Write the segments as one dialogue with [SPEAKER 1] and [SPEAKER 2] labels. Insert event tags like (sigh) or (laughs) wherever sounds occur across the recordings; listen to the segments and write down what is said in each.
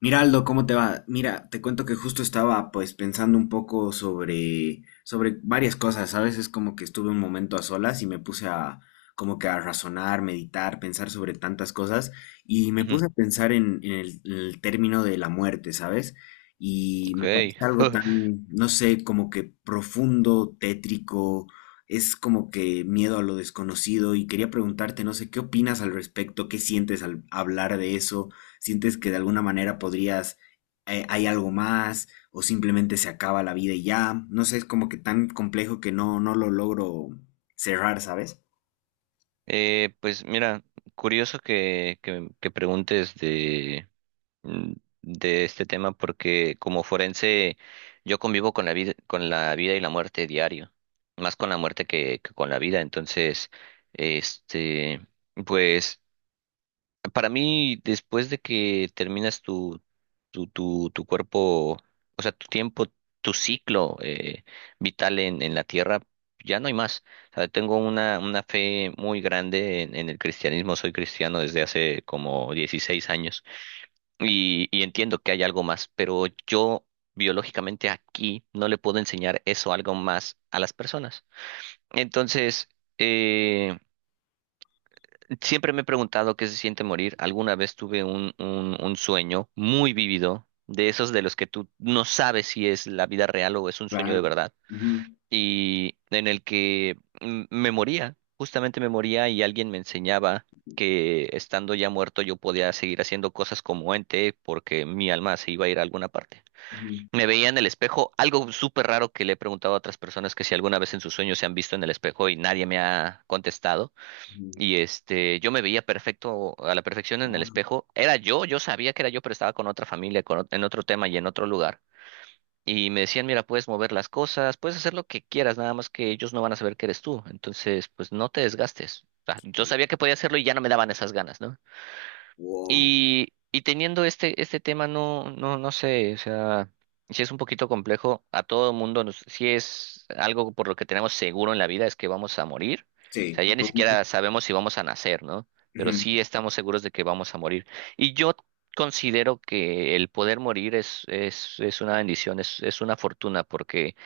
[SPEAKER 1] Miraldo, ¿cómo te va? Mira, te cuento que justo estaba pues pensando un poco sobre varias cosas, ¿sabes? Es como que estuve un momento a solas y me puse a como que a razonar, meditar, pensar sobre tantas cosas y me
[SPEAKER 2] Ujú.
[SPEAKER 1] puse a pensar en el término de la muerte, ¿sabes? Y me parece
[SPEAKER 2] Ok.
[SPEAKER 1] algo
[SPEAKER 2] (laughs)
[SPEAKER 1] tan, no sé, como que profundo, tétrico, es como que miedo a lo desconocido y quería preguntarte, no sé, ¿qué opinas al respecto? ¿Qué sientes al hablar de eso? Sientes que de alguna manera podrías, hay algo más, o simplemente se acaba la vida y ya. No sé, es como que tan complejo que no lo logro cerrar, ¿sabes?
[SPEAKER 2] Pues mira, curioso que preguntes de, mm, de este tema porque como forense yo convivo con la vida y la muerte diario, más con la muerte que con la vida. Entonces, este, pues para mí, después de que terminas tu, tu cuerpo, o sea, tu tiempo, tu ciclo vital en la tierra, ya no hay más. O sea, tengo una fe muy grande en el cristianismo. Soy cristiano desde hace como 16 años y entiendo que hay algo más, pero yo biológicamente aquí no le puedo enseñar eso, algo más a las personas. Entonces, eh, siempre me he preguntado qué se siente morir. Alguna vez tuve un, un sueño muy vívido, de esos de los que tú no sabes si es la vida real o es un sueño de
[SPEAKER 1] Claro.
[SPEAKER 2] verdad,
[SPEAKER 1] Ujú,
[SPEAKER 2] y en el que me moría, justamente me moría y alguien me enseñaba que estando ya muerto yo podía seguir haciendo cosas como ente porque mi alma se iba a ir a alguna parte.
[SPEAKER 1] ujú,
[SPEAKER 2] Me veía en el espejo, algo súper raro que le he preguntado a otras personas que si alguna vez en sus sueños se han visto en el espejo y nadie me ha contestado
[SPEAKER 1] ujú.
[SPEAKER 2] y yo me veía perfecto a la perfección en el
[SPEAKER 1] Ah,
[SPEAKER 2] espejo. Era yo, yo sabía que era yo, pero estaba con otra familia, con, en otro tema y en otro lugar. Y me decían, mira, puedes mover las cosas, puedes hacer lo que quieras, nada más que ellos no van a saber que eres tú. Entonces, pues no te desgastes. O sea, yo
[SPEAKER 1] ok.
[SPEAKER 2] sabía que podía hacerlo y ya no me daban esas ganas, ¿no?
[SPEAKER 1] Wow.
[SPEAKER 2] Y teniendo este, este tema, no, no sé, o sea, si es un poquito complejo, a todo mundo, nos, si es algo por lo que tenemos seguro en la vida, es que vamos a morir. O
[SPEAKER 1] Sí,
[SPEAKER 2] sea,
[SPEAKER 1] es
[SPEAKER 2] ya ni
[SPEAKER 1] lo único.
[SPEAKER 2] siquiera sabemos si vamos a nacer, ¿no? Pero
[SPEAKER 1] Ujú.
[SPEAKER 2] sí estamos seguros de que vamos a morir. Y yo considero que el poder morir es una bendición, es una fortuna, porque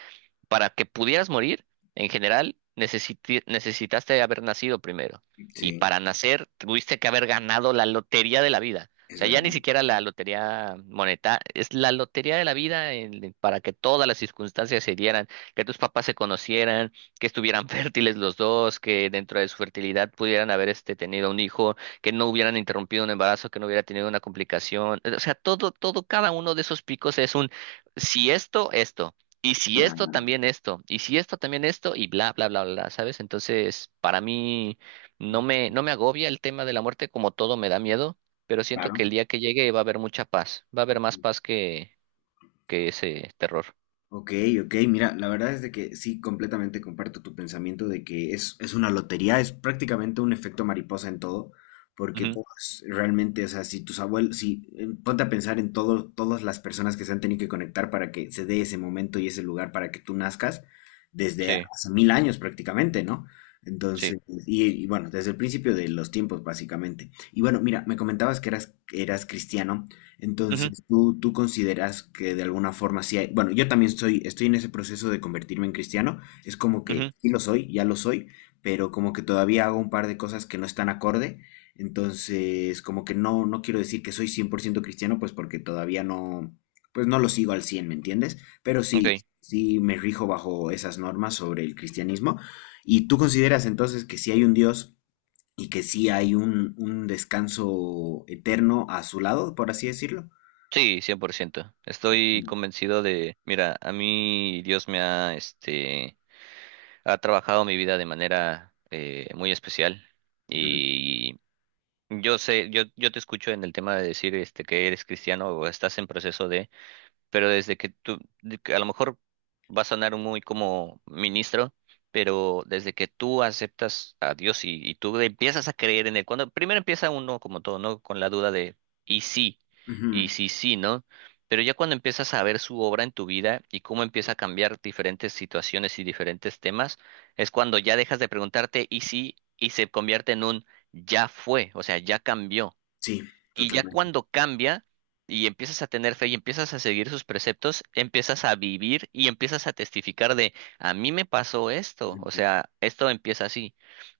[SPEAKER 2] para que pudieras morir, en general, necesitaste haber nacido primero. Y
[SPEAKER 1] Sí,
[SPEAKER 2] para nacer, tuviste que haber ganado la lotería de la vida. O
[SPEAKER 1] es
[SPEAKER 2] sea, ya
[SPEAKER 1] verdad.
[SPEAKER 2] ni siquiera la lotería monetaria, es la lotería de la vida para que todas las circunstancias se dieran, que tus papás se conocieran, que estuvieran (laughs) fértiles los dos, que dentro de su fertilidad pudieran haber tenido un hijo, que no hubieran interrumpido un embarazo, que no hubiera tenido una complicación. O sea, todo, todo, cada uno de esos picos es un, si esto, esto. Y si esto,
[SPEAKER 1] Claro.
[SPEAKER 2] también esto. Y si esto, también esto. Y bla, bla, bla, bla, ¿sabes? Entonces, para mí no me, no me agobia el tema de la muerte, como todo me da miedo, pero siento que el
[SPEAKER 1] Claro.
[SPEAKER 2] día que llegue va a haber mucha paz. Va a haber
[SPEAKER 1] Ok.
[SPEAKER 2] más paz que ese terror.
[SPEAKER 1] Ok, ok, mira, la verdad es de que sí, completamente comparto tu pensamiento de que es una lotería, es prácticamente un efecto mariposa en todo, porque
[SPEAKER 2] Ujú.
[SPEAKER 1] todos realmente, o sea, si tus abuelos, si ponte a pensar en todo, todas las personas que se han tenido que conectar para que se dé ese momento y ese lugar para que tú nazcas, desde
[SPEAKER 2] Sí,
[SPEAKER 1] hace mil años prácticamente, ¿no?
[SPEAKER 2] sí.
[SPEAKER 1] Entonces, y bueno, desde el principio de los tiempos, básicamente. Y bueno, mira, me comentabas que eras cristiano.
[SPEAKER 2] Ujú,
[SPEAKER 1] Entonces, ¿tú consideras que de alguna forma sí hay, bueno, yo también soy, estoy en ese proceso de convertirme en cristiano, es como que
[SPEAKER 2] ujú.
[SPEAKER 1] sí lo soy, ya lo soy, pero como que todavía hago un par de cosas que no están acorde, entonces como que no quiero decir que soy 100% cristiano, pues porque todavía no, pues no lo sigo al cien? ¿Me entiendes? Pero sí,
[SPEAKER 2] Ok.
[SPEAKER 1] sí me rijo bajo esas normas sobre el cristianismo. ¿Y tú consideras entonces que sí hay un Dios y que sí hay un descanso eterno a su lado, por así decirlo?
[SPEAKER 2] Sí, 100%. Estoy
[SPEAKER 1] Ujú,
[SPEAKER 2] convencido de, mira, a mí Dios me ha, ha trabajado mi vida de manera muy especial. Yo sé, yo te escucho en el tema de decir este que eres cristiano o estás en proceso de, pero desde que tú, de que a lo mejor va a sonar muy como ministro, pero desde que tú aceptas a Dios y tú empiezas a creer en él, cuando primero empieza uno como todo, ¿no? Con la duda de, y sí, y
[SPEAKER 1] ujú.
[SPEAKER 2] sí, sí, ¿no? Pero ya cuando empiezas a ver su obra en tu vida y cómo empieza a cambiar diferentes situaciones y diferentes temas, es cuando ya dejas de preguntarte, y sí, y se convierte en un ya fue, o sea, ya cambió.
[SPEAKER 1] Sí,
[SPEAKER 2] Y ya
[SPEAKER 1] totalmente.
[SPEAKER 2] cuando cambia y empiezas a tener fe y empiezas a seguir sus preceptos, empiezas a vivir y empiezas a testificar de, a mí me pasó esto, o
[SPEAKER 1] Ujú.
[SPEAKER 2] sea, esto empieza así.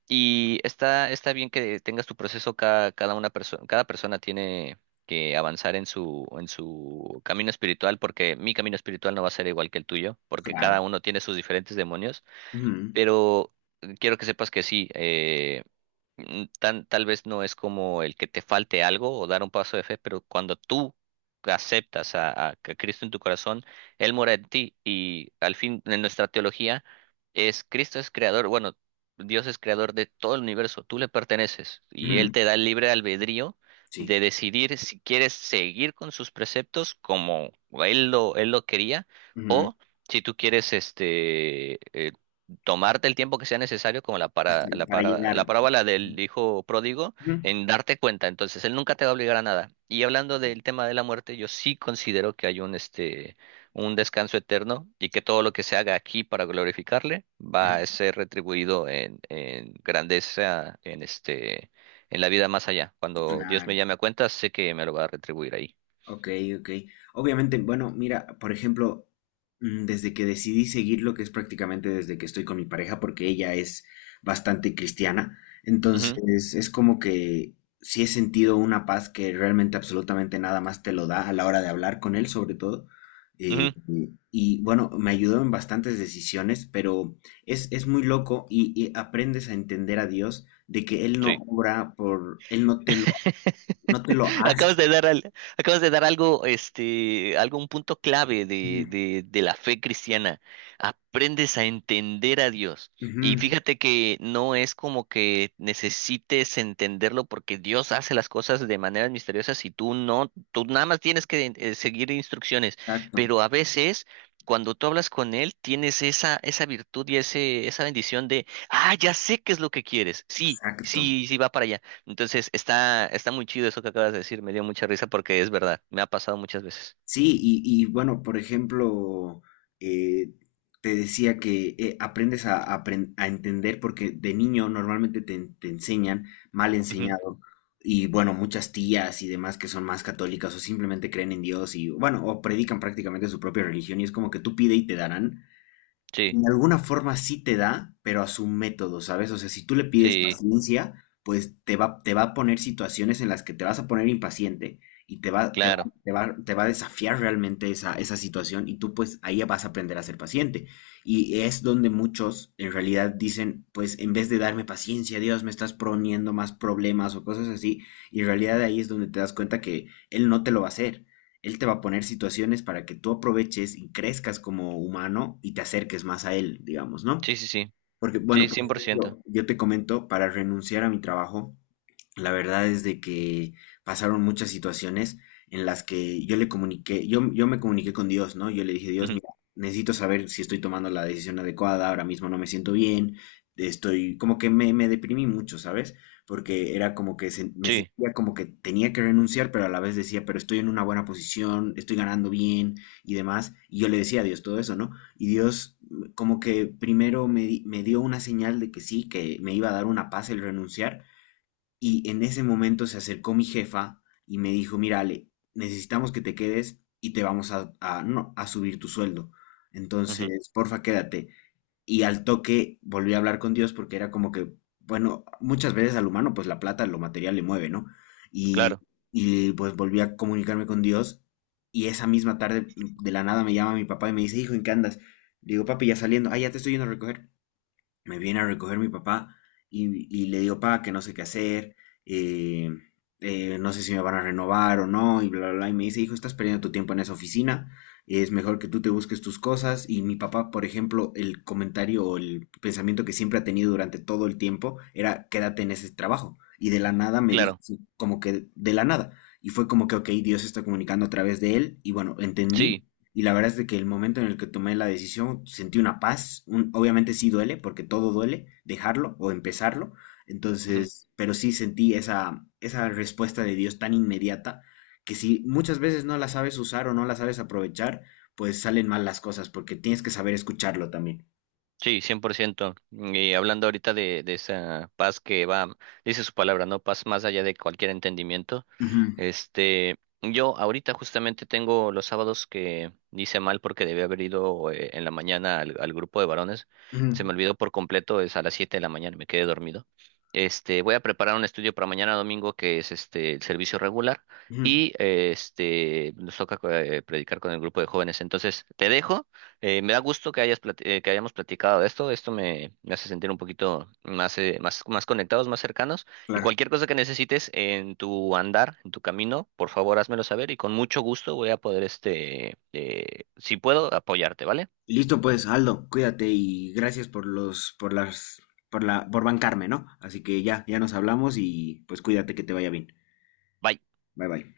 [SPEAKER 2] Y está, está bien que tengas tu proceso, cada, cada una persona, cada persona tiene que avanzar en su camino espiritual, porque mi camino espiritual no va a ser igual que el tuyo, porque
[SPEAKER 1] Claro.
[SPEAKER 2] cada uno tiene sus diferentes demonios,
[SPEAKER 1] Ujú,
[SPEAKER 2] pero quiero que sepas que sí, tal vez no es como el que te falte algo o dar un paso de fe, pero cuando tú aceptas a que Cristo en tu corazón, Él mora en ti y al fin en nuestra teología es Cristo es creador, bueno, Dios es creador de todo el universo, tú le perteneces y Él
[SPEAKER 1] ujú.
[SPEAKER 2] te da el libre albedrío
[SPEAKER 1] Sí.
[SPEAKER 2] de decidir si quieres seguir con sus preceptos como Él lo quería
[SPEAKER 1] Ujú.
[SPEAKER 2] o si tú quieres tomarte el tiempo que sea necesario, como
[SPEAKER 1] Para llegar.
[SPEAKER 2] la parábola del
[SPEAKER 1] Ujú,
[SPEAKER 2] hijo pródigo,
[SPEAKER 1] ujú.
[SPEAKER 2] en darte cuenta. Entonces, él nunca te va a obligar a nada. Y hablando del tema de la muerte, yo sí considero que hay un un descanso eterno y que todo lo que se haga aquí para glorificarle va a ser retribuido en grandeza, en en la vida más allá. Cuando Dios me
[SPEAKER 1] Claro.
[SPEAKER 2] llame a cuenta, sé que me lo va a retribuir ahí.
[SPEAKER 1] Ok, ok. Obviamente, bueno, mira, por ejemplo, desde que decidí seguir lo que es prácticamente desde que estoy con mi pareja, porque ella es bastante cristiana,
[SPEAKER 2] Ujú,
[SPEAKER 1] entonces es como que sí he sentido una paz que realmente absolutamente nada más te lo da a la hora de hablar con él, sobre todo.
[SPEAKER 2] ujú,
[SPEAKER 1] Y bueno, me ayudó en bastantes decisiones, pero es muy loco y aprendes a entender a Dios de que Él no
[SPEAKER 2] sí.
[SPEAKER 1] obra por, Él no te lo, no te
[SPEAKER 2] (laughs)
[SPEAKER 1] lo hace.
[SPEAKER 2] Acabas de dar algo, algún punto clave
[SPEAKER 1] Ujú,
[SPEAKER 2] de, de la fe cristiana. Aprendes a entender a Dios. Y
[SPEAKER 1] ujú,
[SPEAKER 2] fíjate que no es como que necesites entenderlo porque Dios hace las cosas de maneras misteriosas y tú no, tú nada más tienes que seguir instrucciones.
[SPEAKER 1] exacto,
[SPEAKER 2] Pero a veces, cuando tú hablas con Él, tienes esa, esa virtud y ese, esa bendición de, ah, ya sé qué es lo que quieres. Sí,
[SPEAKER 1] exacto.
[SPEAKER 2] sí, sí va para allá. Entonces, está, está muy chido eso que acabas de decir, me dio mucha risa porque es verdad, me ha pasado muchas veces.
[SPEAKER 1] Sí, bueno, por ejemplo, eh, te decía que aprendes a apren- a entender porque de niño normalmente te, en- te enseñan mal
[SPEAKER 2] Ujú.
[SPEAKER 1] enseñado y bueno, muchas tías y demás que son más católicas o simplemente creen en Dios y bueno, o predican prácticamente su propia religión y es como que tú pide y te darán
[SPEAKER 2] Sí,
[SPEAKER 1] en alguna forma sí te da, pero a su método, ¿sabes? O sea, si tú le pides
[SPEAKER 2] sí,
[SPEAKER 1] paciencia, pues te va a poner situaciones en las que te vas a poner impaciente y
[SPEAKER 2] claro.
[SPEAKER 1] te va a desafiar realmente esa, esa situación y tú pues ahí vas a aprender a ser paciente. Y es donde muchos en realidad dicen, pues en vez de darme paciencia, Dios, me estás poniendo más problemas o cosas así, y en realidad ahí es donde te das cuenta que él no te lo va a hacer. Él te va a poner situaciones para que tú aproveches y crezcas como humano y te acerques más a él, digamos, ¿no?
[SPEAKER 2] Sí, sí, sí.
[SPEAKER 1] Porque, bueno,
[SPEAKER 2] Sí,
[SPEAKER 1] por
[SPEAKER 2] 100%.
[SPEAKER 1] ejemplo, yo te comento, para renunciar a mi trabajo, la verdad es de que pasaron muchas situaciones en las que yo le comuniqué, yo me comuniqué con Dios, ¿no? Yo le dije, Dios,
[SPEAKER 2] Ujú.
[SPEAKER 1] mira, necesito saber si estoy tomando la decisión adecuada, ahora mismo no me siento bien, estoy, como que me deprimí mucho, ¿sabes? Porque era como que se- me
[SPEAKER 2] Sí,
[SPEAKER 1] sentía como que tenía que renunciar, pero a la vez decía, pero estoy en una buena posición, estoy ganando bien y demás. Y yo le decía a Dios todo eso, ¿no? Y Dios como que primero me, di- me dio una señal de que sí, que me iba a dar una paz el renunciar, y en ese momento se acercó mi jefa y me dijo, mira, Ale, necesitamos que te quedes y te vamos a- no, a subir tu sueldo.
[SPEAKER 2] ujú.
[SPEAKER 1] Entonces, porfa, quédate y al toque volví a hablar con Dios porque era como que, bueno, muchas veces al humano pues la plata, lo material le mueve, ¿no? Y,
[SPEAKER 2] Claro,
[SPEAKER 1] y pues volví a comunicarme con Dios y esa misma tarde de la nada me llama mi papá y me dice, hijo, ¿en qué andas? Le digo, papi, ya saliendo, ah, ya te estoy yendo a recoger, me viene a recoger mi papá y le digo, pa, que no sé qué hacer, eh, no sé si me van a renovar o no, y bla, bla, bla. Y me dice, hijo, estás perdiendo tu tiempo en esa oficina, es mejor que tú te busques tus cosas. Y mi papá, por ejemplo, el comentario o el pensamiento que siempre ha tenido durante todo el tiempo era, quédate en ese trabajo. Y de la nada me dijo,
[SPEAKER 2] claro.
[SPEAKER 1] así, como que de la nada. Y fue como que, ok, Dios está comunicando a través de él. Y bueno, entendí
[SPEAKER 2] Sí.
[SPEAKER 1] y la verdad es de que el momento en el que tomé la decisión sentí una paz. Un- obviamente sí duele, porque todo duele, dejarlo o empezarlo. Entonces, pero sí sentí esa, esa respuesta de Dios tan inmediata que si muchas veces no la sabes usar o no la sabes aprovechar, pues salen mal las cosas, porque tienes que saber escucharlo también.
[SPEAKER 2] Sí, 100%. Y hablando ahorita de esa paz que va, dice su palabra, ¿no? Paz más allá de cualquier entendimiento.
[SPEAKER 1] Ujú,
[SPEAKER 2] Este, yo ahorita justamente tengo los sábados que hice mal porque debía haber ido en la mañana al, al grupo de varones. Se me
[SPEAKER 1] ujú,
[SPEAKER 2] olvidó por completo, es a las 7 de la mañana, me quedé dormido. Voy a preparar un estudio para mañana domingo que es este el servicio regular
[SPEAKER 1] ujú,
[SPEAKER 2] y este nos toca predicar con el grupo de jóvenes. Entonces, te dejo. Me da gusto que que hayamos platicado de esto. Esto me, me hace sentir un poquito más, más, más conectados, más cercanos. Y
[SPEAKER 1] claro.
[SPEAKER 2] cualquier cosa que necesites en tu andar, en tu camino, por favor, házmelo saber y con mucho gusto voy a poder, si puedo, apoyarte, ¿vale?
[SPEAKER 1] Listo pues, Aldo, cuídate y gracias por los, por las, por la, por bancarme, ¿no? Así que ya, ya nos hablamos y pues cuídate que te vaya bien.
[SPEAKER 2] Bye.
[SPEAKER 1] Bye bye.